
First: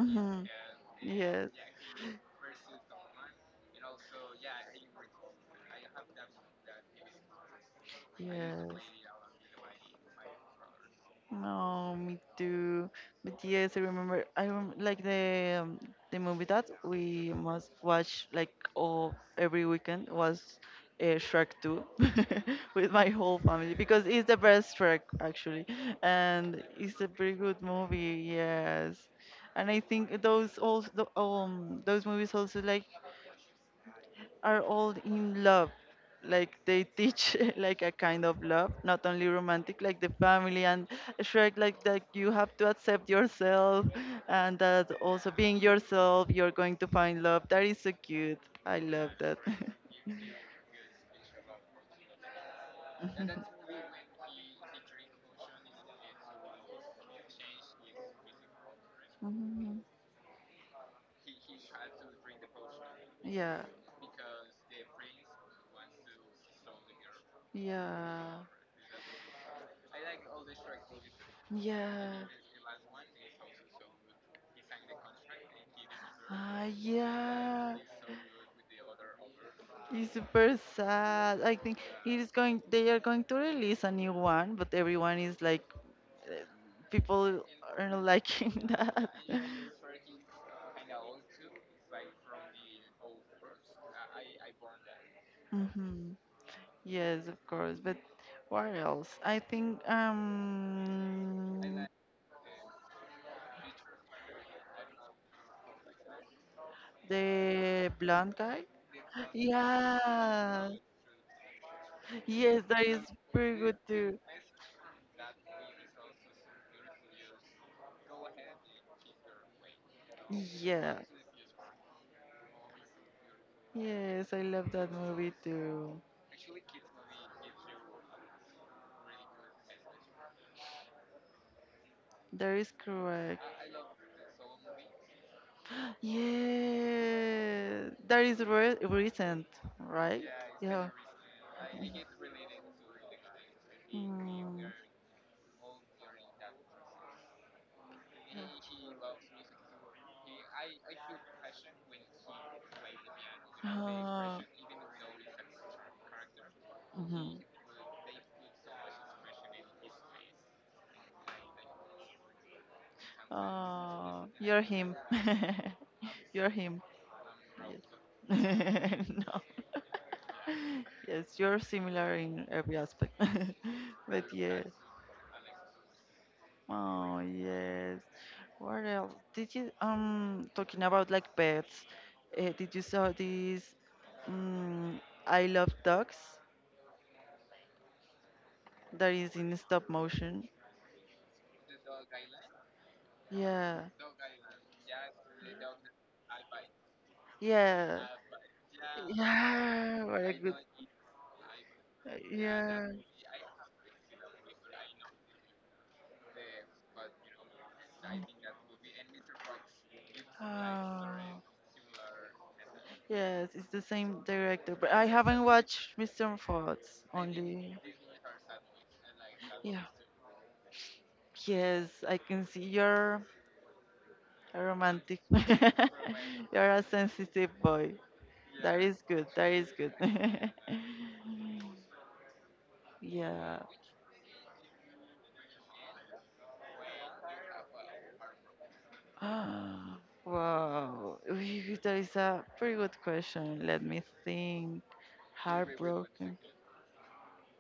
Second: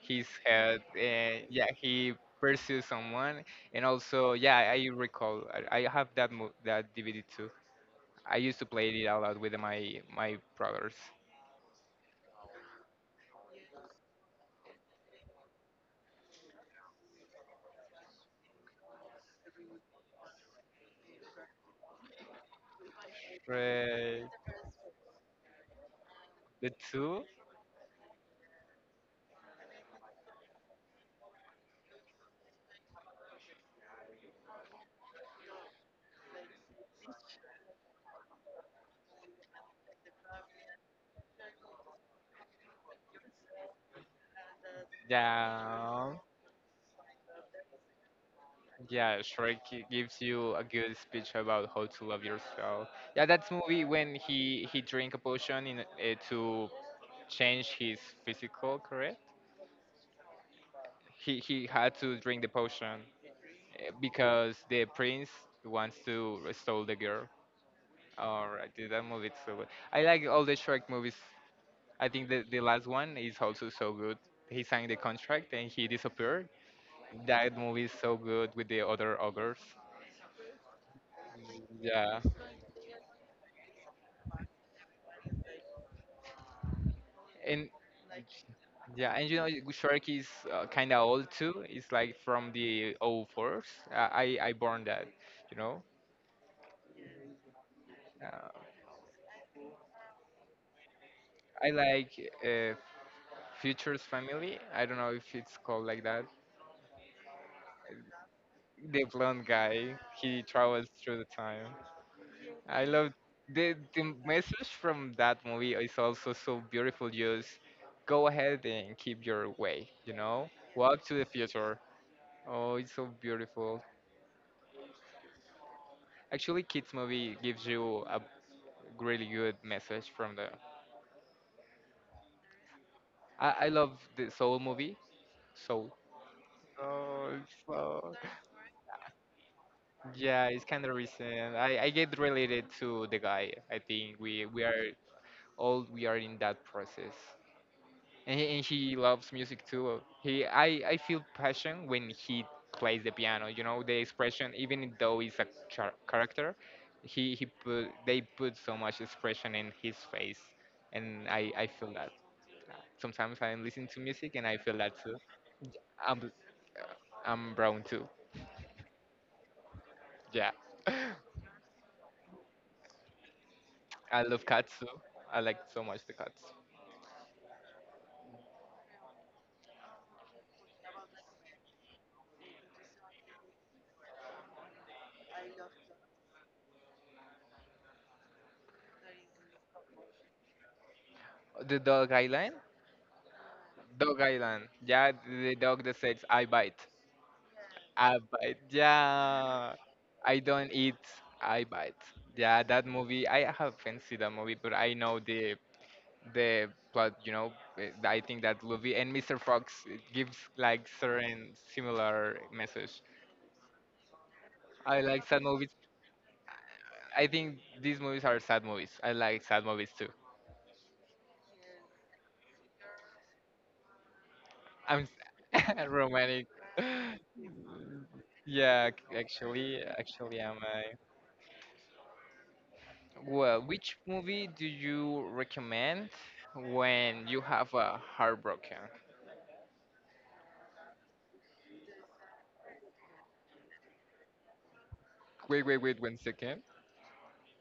Speaker 1: his head. And
Speaker 2: Yes.
Speaker 1: yeah, he pursues someone, and also yeah, I recall. I, I have that mo- that D V D too. I used to play it
Speaker 2: Yes.
Speaker 1: a lot with my my brothers.
Speaker 2: No, me too. But yes, I remember. I rem like the um, the movie that we must watch like all every weekend was uh, Shrek two with my whole family because
Speaker 1: Shrek,
Speaker 2: it's the best Shrek actually, and
Speaker 1: the
Speaker 2: it's a
Speaker 1: two,
Speaker 2: pretty good movie. Yes, and I think those also um those movies also like are all in love. Like they teach like a kind of love, not only romantic, like the family, and Shrek, like that you have to accept yourself, and that also being
Speaker 1: yeah,
Speaker 2: yourself, you're going to find love. That is so cute. I love
Speaker 1: yeah.
Speaker 2: that.
Speaker 1: Shrek gi- gives you a good speech about how to love yourself. Yeah, that's movie when he he drink a potion in uh, to change his physical, correct?
Speaker 2: Mhm.
Speaker 1: He he had to drink the potion
Speaker 2: Yeah,
Speaker 1: eh, because the prince wants to stole the girl.
Speaker 2: yeah,
Speaker 1: Alright, dude, that movie is so good. I like all the Shrek movies. I
Speaker 2: yeah.
Speaker 1: think the, the last one is also so good. He signed the contract and he disappeared.
Speaker 2: Ah,
Speaker 1: That
Speaker 2: yeah.
Speaker 1: movie is so good with the other ogres.
Speaker 2: It's super sad. I think
Speaker 1: Yeah,
Speaker 2: it is going. They are going to release a new one, but everyone is like, uh, people
Speaker 1: and
Speaker 2: are not liking that.
Speaker 1: yeah, and you know, Shrek is uh, kind of old too. It's like from the zero fours. I I I born that, you know.
Speaker 2: Hmm. Yes, of course. But
Speaker 1: Uh,
Speaker 2: what else? I think um
Speaker 1: I like uh, Future's Family. I don't know if it's called like that.
Speaker 2: the blonde guy.
Speaker 1: The blonde guy, he
Speaker 2: Yeah.
Speaker 1: travels through the time.
Speaker 2: Yes,
Speaker 1: I
Speaker 2: that is
Speaker 1: love
Speaker 2: pretty
Speaker 1: the
Speaker 2: good
Speaker 1: the
Speaker 2: too.
Speaker 1: message from that movie is also so beautiful. Just go ahead and keep your way, you know,
Speaker 2: Yeah.
Speaker 1: walk to the future. Oh, it's so beautiful.
Speaker 2: Yes, I love that movie too.
Speaker 1: Actually, kids movie gives you a really good message from the.
Speaker 2: That is correct.
Speaker 1: I, I love the Soul movie. Soul. Oh, it's
Speaker 2: Yeah,
Speaker 1: so
Speaker 2: that is re recent, right?
Speaker 1: yeah, it's kind
Speaker 2: Yeah.
Speaker 1: of recent. I, I get related to the guy. I think we we
Speaker 2: Mm.
Speaker 1: are all we are in that process. And he, and he loves music too. He I I feel passion when he plays the piano. You know the
Speaker 2: Uh,
Speaker 1: expression, even though he's a char- character, he
Speaker 2: mhm.
Speaker 1: he put they put so much expression in his face, and I I feel that. Sometimes I'm listening to
Speaker 2: Oh,
Speaker 1: music and I
Speaker 2: you're
Speaker 1: feel that
Speaker 2: him.
Speaker 1: too. I'm
Speaker 2: You're
Speaker 1: uh,
Speaker 2: him.
Speaker 1: I'm brown too.
Speaker 2: Yes. No.
Speaker 1: Yeah,
Speaker 2: Yes, you're similar in every aspect.
Speaker 1: I
Speaker 2: But
Speaker 1: love
Speaker 2: yes.
Speaker 1: cats too. I like so much the cats.
Speaker 2: Oh, yes. What else? Did you um talking about like pets? Uh, did you saw this mm, I love dogs that is in stop motion?
Speaker 1: The dog island,
Speaker 2: Yeah.
Speaker 1: dog island. Yeah, the dog that says I bite.
Speaker 2: Yeah.
Speaker 1: I bite. Yeah,
Speaker 2: Yeah, what a
Speaker 1: I
Speaker 2: good.
Speaker 1: don't eat. I bite. Yeah, that
Speaker 2: Yeah.
Speaker 1: movie. I haven't seen that movie, but I know the the plot. You know, eh, I think that movie and Mister Fox it gives like
Speaker 2: Ah,
Speaker 1: certain similar message.
Speaker 2: yes, it's the same director, but
Speaker 1: I
Speaker 2: I
Speaker 1: like sad
Speaker 2: haven't
Speaker 1: movies.
Speaker 2: watched mister Fox
Speaker 1: I think
Speaker 2: only.
Speaker 1: these movies are sad movies. I like sad
Speaker 2: Yeah.
Speaker 1: movies too.
Speaker 2: Yes, I can see you're a
Speaker 1: I'm
Speaker 2: romantic.
Speaker 1: s- romantic.
Speaker 2: You're a sensitive boy. That
Speaker 1: Yeah,
Speaker 2: is
Speaker 1: ac-
Speaker 2: good. That is
Speaker 1: actually,
Speaker 2: good.
Speaker 1: actually, am I?
Speaker 2: Yeah.
Speaker 1: Well, which movie do you recommend when you have a heartbroken?
Speaker 2: Ah, wow. That is a pretty good question. Let me think.
Speaker 1: Wait, wait, wait, one
Speaker 2: Heartbroken.
Speaker 1: second.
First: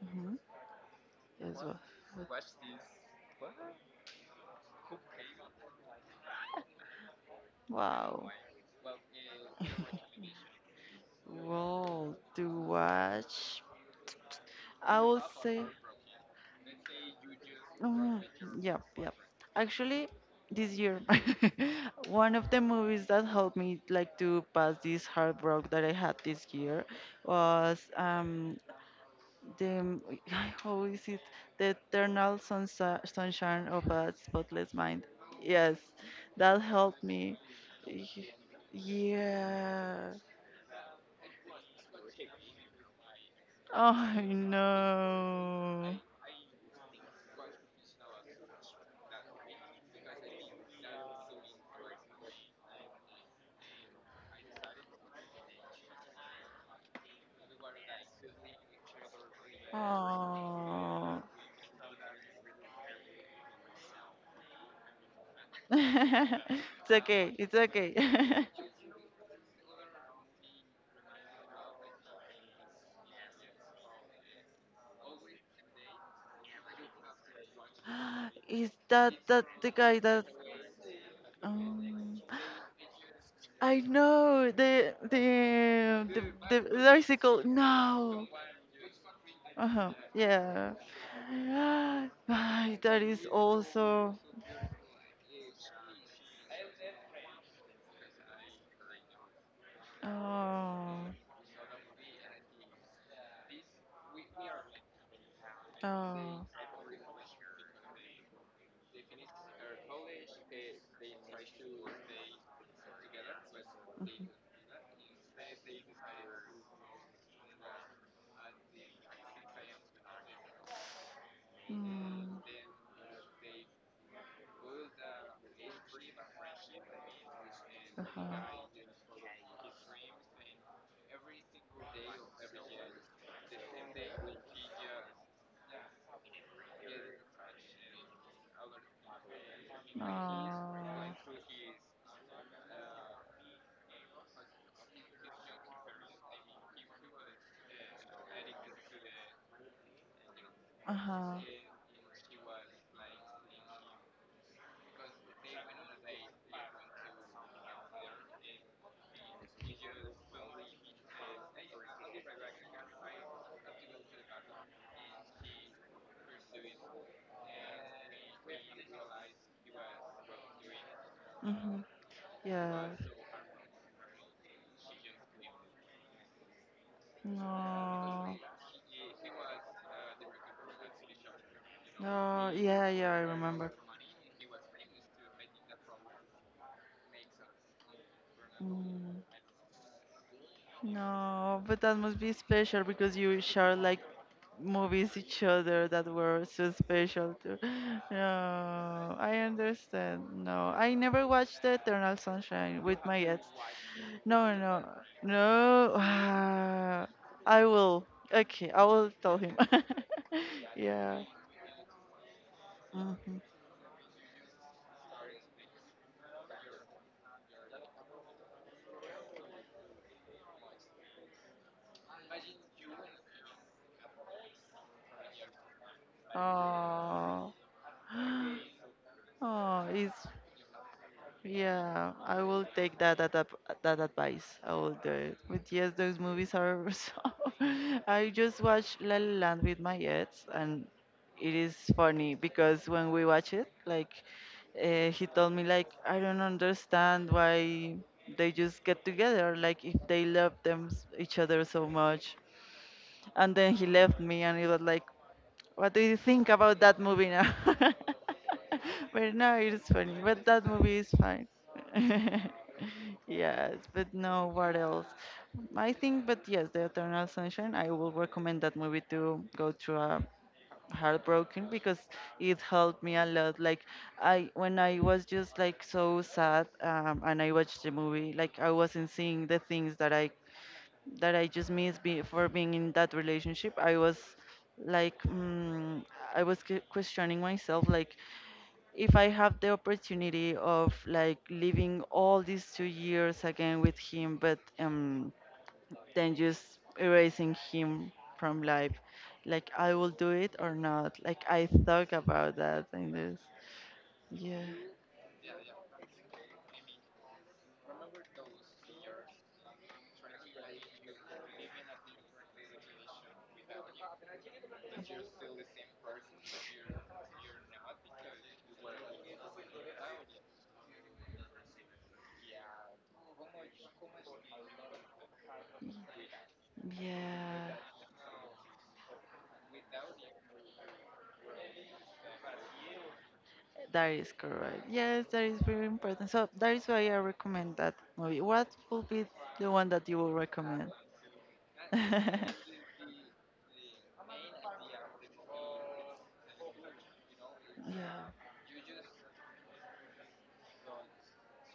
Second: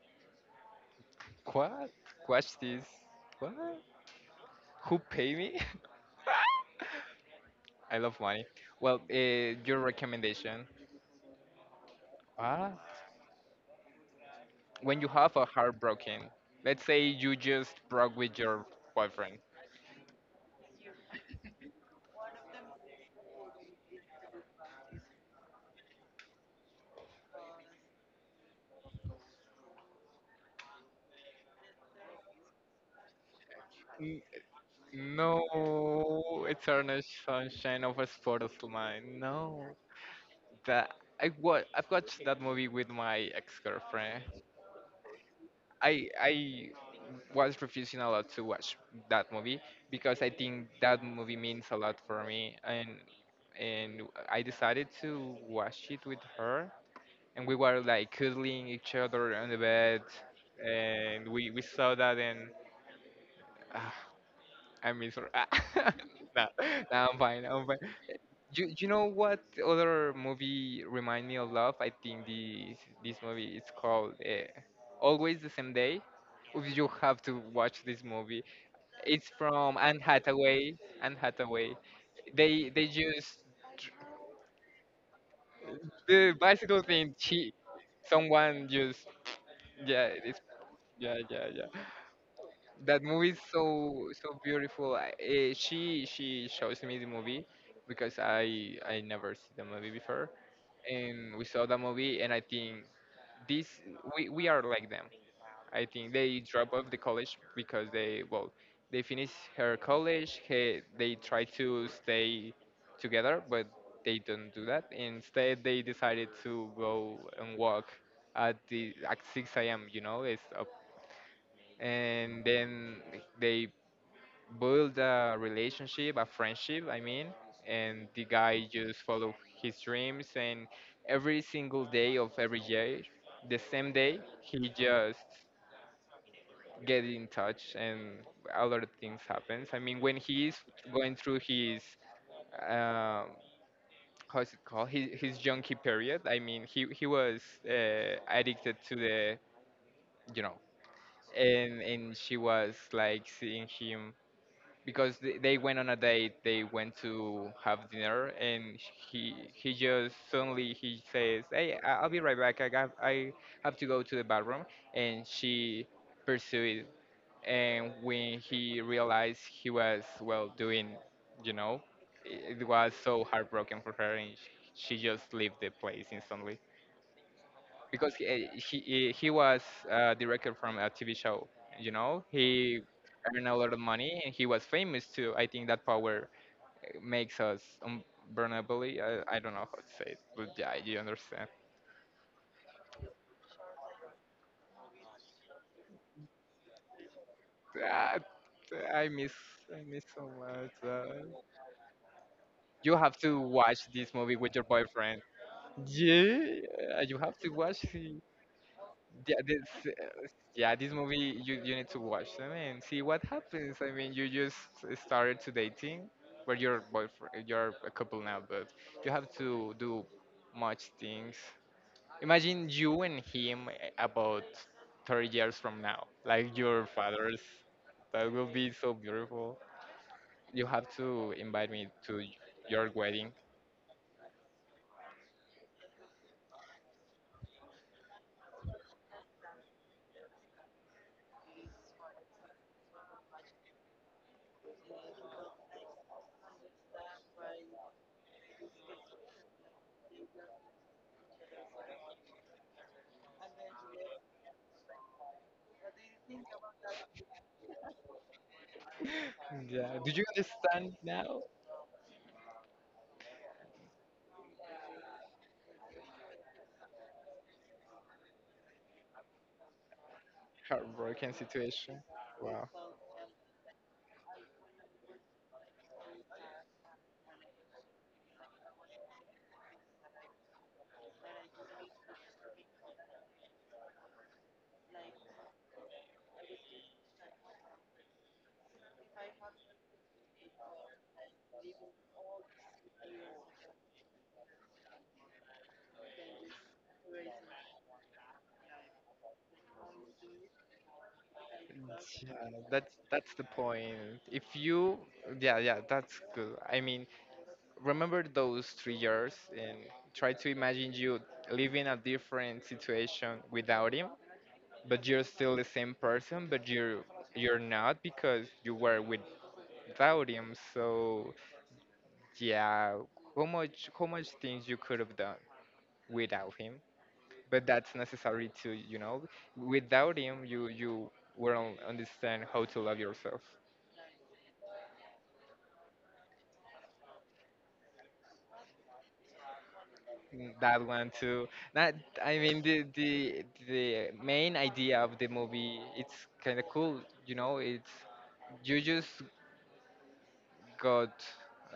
Speaker 2: Mm-hmm. Yes. wa-
Speaker 1: What? Watch this.
Speaker 2: wa-
Speaker 1: What? Who pay me? I love
Speaker 2: Wow.
Speaker 1: money. Well, uh, your recommendation.
Speaker 2: Well, to
Speaker 1: Ah,
Speaker 2: watch, I
Speaker 1: when you
Speaker 2: would
Speaker 1: have a
Speaker 2: say,
Speaker 1: heartbroken, let's say you just broke
Speaker 2: oh, with
Speaker 1: with
Speaker 2: your
Speaker 1: your
Speaker 2: yep, yep.
Speaker 1: boyfriend.
Speaker 2: Actually, this year, one of the movies that helped me like to pass this heartbreak that I had this year was um the how is it, the Eternal Sunsa- Sunshine of a
Speaker 1: N-
Speaker 2: Spotless Mind.
Speaker 1: No,
Speaker 2: Yes, that
Speaker 1: eternal
Speaker 2: helped me.
Speaker 1: sunshine of a
Speaker 2: Y-
Speaker 1: spotless mind. No.
Speaker 2: Yeah.
Speaker 1: That I wa- I've watched that movie with my
Speaker 2: I
Speaker 1: ex-girlfriend.
Speaker 2: know.
Speaker 1: I I was refusing a lot to watch that movie because I think that movie means a lot for me, and and I decided to watch it with her, and we were like cuddling each other on the bed,
Speaker 2: Oh.
Speaker 1: and we, we saw that, and ah, I miss her. No,
Speaker 2: It's
Speaker 1: no, I'm
Speaker 2: okay.
Speaker 1: fine.
Speaker 2: It's
Speaker 1: I'm fine.
Speaker 2: okay.
Speaker 1: You you know what other movie remind me of love? I think this this movie is called uh, Always the Same Day. If You have to watch this movie.
Speaker 2: Is that
Speaker 1: It's
Speaker 2: that the
Speaker 1: from
Speaker 2: guy
Speaker 1: Anne
Speaker 2: that
Speaker 1: Hathaway. Anne Hathaway.
Speaker 2: um
Speaker 1: They they just
Speaker 2: I know the the the,
Speaker 1: the
Speaker 2: the
Speaker 1: bicycle thing.
Speaker 2: bicycle
Speaker 1: She
Speaker 2: no.
Speaker 1: someone just
Speaker 2: Uh-huh.
Speaker 1: yeah it's
Speaker 2: Yeah.
Speaker 1: yeah yeah yeah.
Speaker 2: Ay,
Speaker 1: That
Speaker 2: that is
Speaker 1: movie is so
Speaker 2: also
Speaker 1: so beautiful. I, eh, she she shows me the movie because I I never see the movie before,
Speaker 2: oh
Speaker 1: and we saw that movie, and I think this we, we are like them. I think they
Speaker 2: oh
Speaker 1: drop off the college because they well, they finish her college. He, they try to stay together, but they don't do that. Instead, they decided to go and walk at the at six a m a.m, you know, it's up.
Speaker 2: mm.
Speaker 1: And then they build a relationship, a friendship, I mean, and the
Speaker 2: Uh-huh.
Speaker 1: guy just followed his dreams, and every single day of every year, the same day, he just get in touch, and a lot of things happens. I mean, when he's
Speaker 2: Oh.
Speaker 1: going through his uh, how's it called, his, his junkie period, I mean, he he was uh, addicted to the, you know.
Speaker 2: Uh-huh.
Speaker 1: and and she was like seeing him because they, they went on a date. They went to have dinner, and he he just suddenly he says, hey, I- I'll be right back, i got i have to go to the bathroom. And she pursued, and when he realized he was well doing, you
Speaker 2: Mm-hmm.
Speaker 1: know. it it was
Speaker 2: Yes.
Speaker 1: so heartbroken for her, and sh- she just left the place instantly because he
Speaker 2: No.
Speaker 1: eh, he, eh, he was a director from a T V show. You know,
Speaker 2: No.
Speaker 1: he
Speaker 2: Yeah, yeah, I
Speaker 1: earned a lot
Speaker 2: remember.
Speaker 1: of money, and he was famous too. I think that power eh, makes us unburnable.
Speaker 2: Mm,
Speaker 1: I, I don't know how to say it, but yeah, you understand.
Speaker 2: no, but that must be special because you share like movies each other that were so special to.
Speaker 1: Ah, I
Speaker 2: No,
Speaker 1: miss
Speaker 2: I
Speaker 1: I miss
Speaker 2: understand,
Speaker 1: so
Speaker 2: no,
Speaker 1: much.
Speaker 2: I
Speaker 1: Uh,
Speaker 2: never watched the Eternal Sunshine
Speaker 1: you
Speaker 2: with
Speaker 1: have
Speaker 2: my
Speaker 1: to
Speaker 2: ex.
Speaker 1: watch this movie with
Speaker 2: No,
Speaker 1: your
Speaker 2: no,
Speaker 1: boyfriend.
Speaker 2: no.
Speaker 1: Yeah,
Speaker 2: Ah,
Speaker 1: you have to
Speaker 2: I
Speaker 1: watch
Speaker 2: will.
Speaker 1: it.
Speaker 2: Okay, I will
Speaker 1: Yeah,
Speaker 2: tell
Speaker 1: this,
Speaker 2: him.
Speaker 1: uh, yeah, this
Speaker 2: Yeah.
Speaker 1: movie you, you need to watch them and see what
Speaker 2: Hmm.
Speaker 1: happens. I mean, you just started to dating, but you're boyfriend, you're a couple now, but you have to do much things. Imagine you and him eh, about thirty years from now, like your fathers.
Speaker 2: Oh.
Speaker 1: That will be so beautiful.
Speaker 2: Oh, it's
Speaker 1: You have to invite me
Speaker 2: yeah,
Speaker 1: to
Speaker 2: I will
Speaker 1: your
Speaker 2: take that
Speaker 1: wedding.
Speaker 2: that ap- that advice. I will do it. But yes, those movies are so. I just watched La La Land with my ex, and it is funny because when we watch it, like, uh, he told me like I don't understand why they just get together. Like if they love them s- each other so much, and then he left me, and it was like, what do you think about that movie now? But no, it's
Speaker 1: Yeah. Do
Speaker 2: funny.
Speaker 1: you
Speaker 2: But that
Speaker 1: understand
Speaker 2: movie is
Speaker 1: now?
Speaker 2: fine. Yes, but no, what else? I think, but yes, the Eternal Sunshine, I will recommend that movie to go through a
Speaker 1: Heartbroken
Speaker 2: heartbroken because
Speaker 1: situation.
Speaker 2: it helped me a lot. Like, I, when I was just like so sad, um, and I watched the movie, like, I wasn't seeing the things that I that I just missed be, for being in that relationship. I was like, mm, I was que- questioning myself, like, if I have the opportunity of like living all these two years again with him, but um, then just erasing him from life, like, I will do it or not. Like, I thought
Speaker 1: Yeah,
Speaker 2: about that
Speaker 1: that's
Speaker 2: and
Speaker 1: that's
Speaker 2: this.
Speaker 1: the point. If
Speaker 2: Yeah,
Speaker 1: you, yeah, yeah, that's good. I mean, remember those three years and try to imagine you living a different situation without him, but you're still the same person, but you're you're not because you were without him. So yeah, how much how much things you could have done without him, but
Speaker 2: yeah.
Speaker 1: that's necessary to you know. Without him, you you won't understand how to love yourself.
Speaker 2: That is correct. Yes, that is very important. So that is why I recommend that movie. What would be the one that you will
Speaker 1: Mm, that
Speaker 2: recommend?
Speaker 1: one too. That I
Speaker 2: Yeah.
Speaker 1: mean the the the main idea of the movie it's kind of cool. You know, it's you just got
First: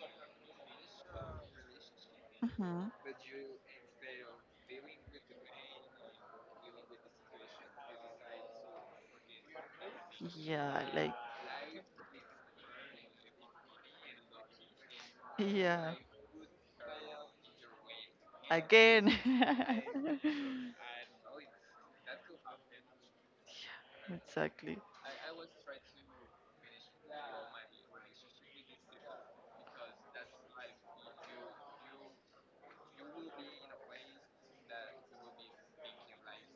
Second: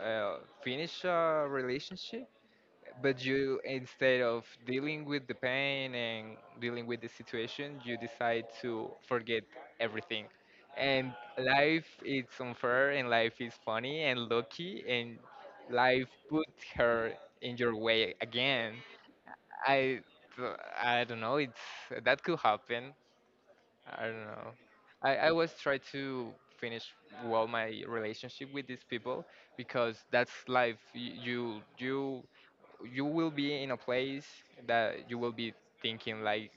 Speaker 1: uh, finished a relationship,
Speaker 2: Hmm.
Speaker 1: but you instead of dealing with the pain and dealing with the situation, you decide to forget everything.
Speaker 2: Yeah,
Speaker 1: And
Speaker 2: like
Speaker 1: life is unfair, and life is funny and lucky, and
Speaker 2: yeah.
Speaker 1: life put her in your way again.
Speaker 2: Again.
Speaker 1: I uh, I don't know. It's that could happen. I don't know.
Speaker 2: Exactly.
Speaker 1: I I always try to finish well my relationship with these people because that's life. Y- You you you will be in a place that you will be thinking like,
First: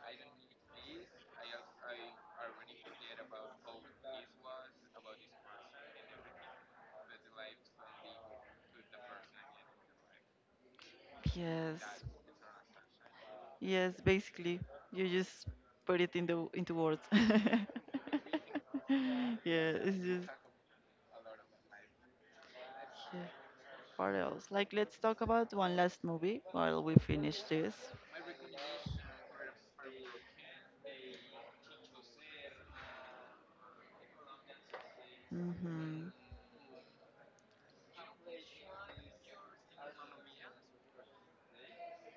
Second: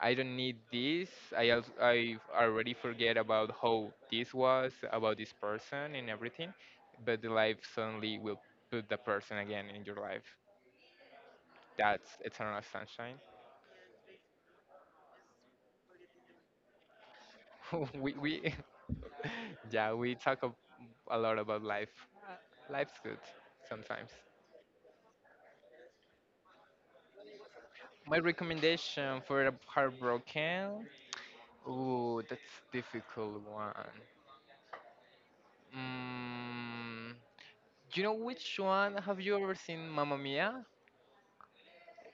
Speaker 1: I don't need this. I al- I already forget about how this was about this person and everything, but the life suddenly will put the person again in your life.
Speaker 2: Yes.
Speaker 1: That's eternal sunshine.
Speaker 2: Yes, basically. You just put it in the into words.
Speaker 1: we we
Speaker 2: Yeah,
Speaker 1: yeah,
Speaker 2: it's
Speaker 1: we
Speaker 2: just,
Speaker 1: talk a, a lot about life. Life's
Speaker 2: yeah.
Speaker 1: good sometimes.
Speaker 2: What else? Like, let's talk about one last movie while we finish this.
Speaker 1: My recommendation for a heartbroken. Ooh, that's difficult one.
Speaker 2: Mm-hmm.
Speaker 1: Mm, you know which one? Have you ever seen Mamma Mia?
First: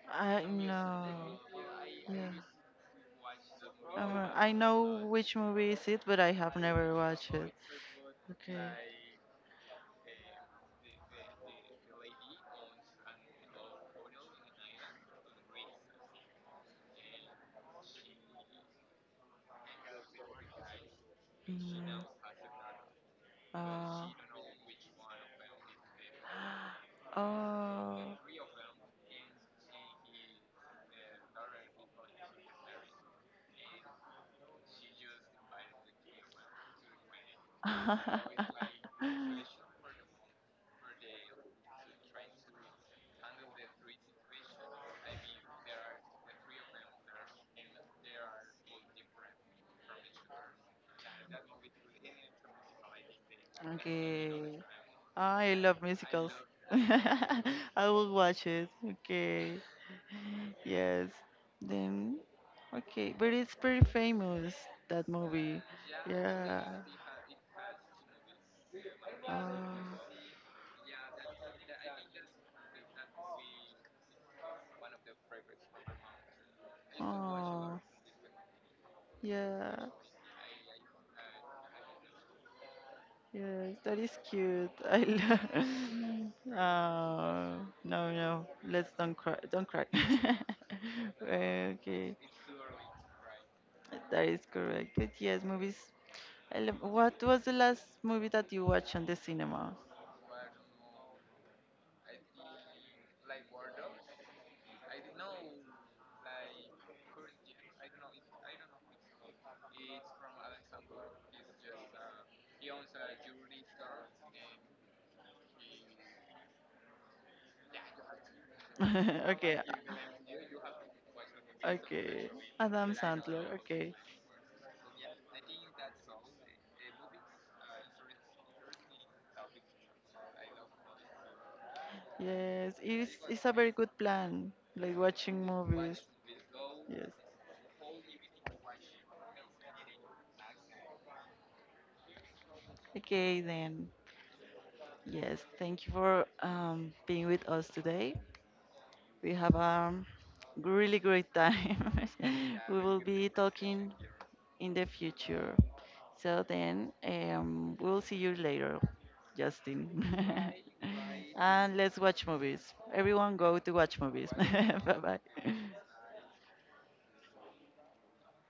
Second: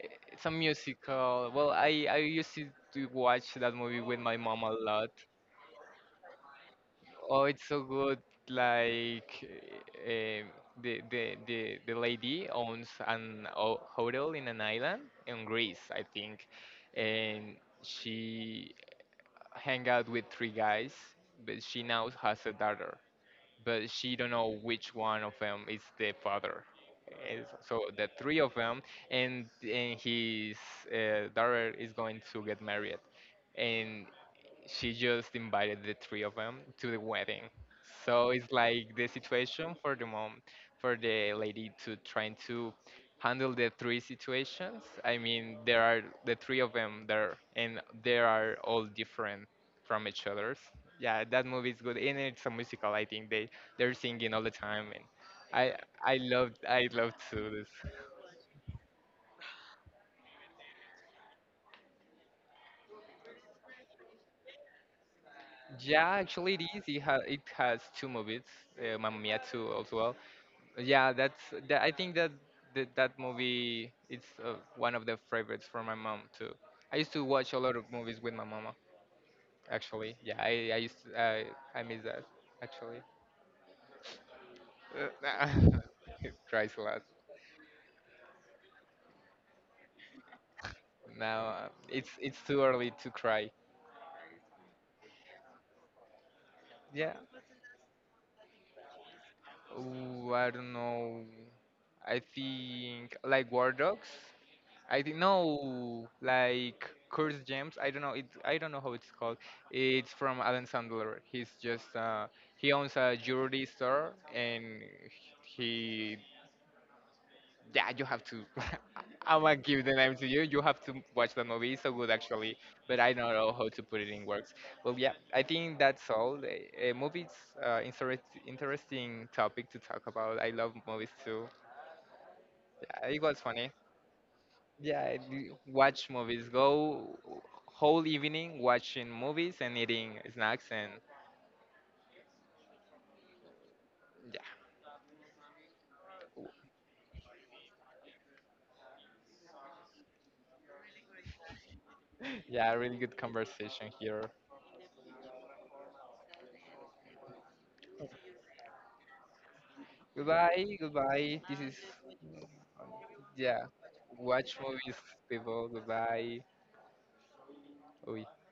Speaker 2: I
Speaker 1: It's a
Speaker 2: know.
Speaker 1: musical. Well, I I
Speaker 2: Yeah.
Speaker 1: used to to watch that movie with
Speaker 2: Um,
Speaker 1: my
Speaker 2: I
Speaker 1: mom a
Speaker 2: know
Speaker 1: lot.
Speaker 2: which movie is it, but I have never watched
Speaker 1: Oh,
Speaker 2: it.
Speaker 1: it's so good.
Speaker 2: Okay.
Speaker 1: Like um, the, the the the lady owns an ho- hotel in an island in Greece, I think, and she hang out with three guys, but she
Speaker 2: Mhm.
Speaker 1: now has a daughter, but
Speaker 2: Uh,
Speaker 1: she don't know which one of them is the father. And so
Speaker 2: oh.
Speaker 1: the three of them, and and his uh, daughter is going to get married, and she just invited the three of them to the wedding. So it's like the situation for the mom, for the lady to trying to handle the three situations. I mean, there are the three of them there, and they are all different from each other's. Yeah, that movie is good, and it's a musical. I think they they're singing
Speaker 2: Okay.
Speaker 1: all the time, and
Speaker 2: I
Speaker 1: I
Speaker 2: love
Speaker 1: I
Speaker 2: musicals.
Speaker 1: love I love to
Speaker 2: I
Speaker 1: this.
Speaker 2: will watch it. Okay. Yes. Then, okay. But it's pretty famous, that movie.
Speaker 1: Yeah, actually, it
Speaker 2: Yeah.
Speaker 1: is. It, ha- it has two movies, uh, Mamma Mia two as well. Yeah, that's that, I think that, that that movie it's uh, one of the favorites for my mom too. I
Speaker 2: Ah,
Speaker 1: used to watch a lot
Speaker 2: oh,
Speaker 1: of movies with my mama
Speaker 2: yeah,
Speaker 1: actually. Yeah, I I used to, I I miss that actually.
Speaker 2: yes, that is cute. I
Speaker 1: Uh,
Speaker 2: love.
Speaker 1: it cries a lot.
Speaker 2: Oh, no, no, let's don't cry, don't cry.
Speaker 1: Now uh, it's
Speaker 2: Okay,
Speaker 1: it's too early to cry.
Speaker 2: that is correct. But yes, movies. I love,
Speaker 1: Yeah.
Speaker 2: what was the last movie that you watched on the cinema?
Speaker 1: Ooh, I don't know. I think like War Dogs. I didn't know like Curse Gems. I don't know it. I don't know how it's called. It's from Adam Sandler. He's just uh, he owns a jewelry store and he yeah you have to. I'm gonna
Speaker 2: Okay,
Speaker 1: give the name to you. You have to watch the
Speaker 2: uh,
Speaker 1: movie. It's so good
Speaker 2: Okay.
Speaker 1: actually,
Speaker 2: Adam
Speaker 1: but I don't
Speaker 2: Sandler.
Speaker 1: know how to
Speaker 2: Okay.
Speaker 1: put it in words. Well, yeah, I think that's all. A, a movie's uh, interest, interesting topic to talk about. I love movies too.
Speaker 2: Yes,
Speaker 1: Yeah,
Speaker 2: it's
Speaker 1: it was
Speaker 2: it's a
Speaker 1: funny.
Speaker 2: very good plan, like
Speaker 1: Yeah,
Speaker 2: watching
Speaker 1: d-
Speaker 2: movies.
Speaker 1: watch movies.
Speaker 2: Yes.
Speaker 1: Go whole evening watching movies and eating snacks and
Speaker 2: Okay, then.
Speaker 1: yeah,
Speaker 2: Yes, thank you for um, being with us today. We have a really great time.
Speaker 1: yeah,
Speaker 2: We
Speaker 1: really
Speaker 2: will
Speaker 1: good
Speaker 2: be
Speaker 1: conversation
Speaker 2: talking
Speaker 1: here.
Speaker 2: in the future. So then, um, we'll see you later, Justin.
Speaker 1: Goodbye, goodbye. This
Speaker 2: And
Speaker 1: is
Speaker 2: let's watch movies. Everyone go
Speaker 1: yeah,
Speaker 2: to watch movies.
Speaker 1: watch movies,
Speaker 2: Bye bye.
Speaker 1: people. Goodbye. Oh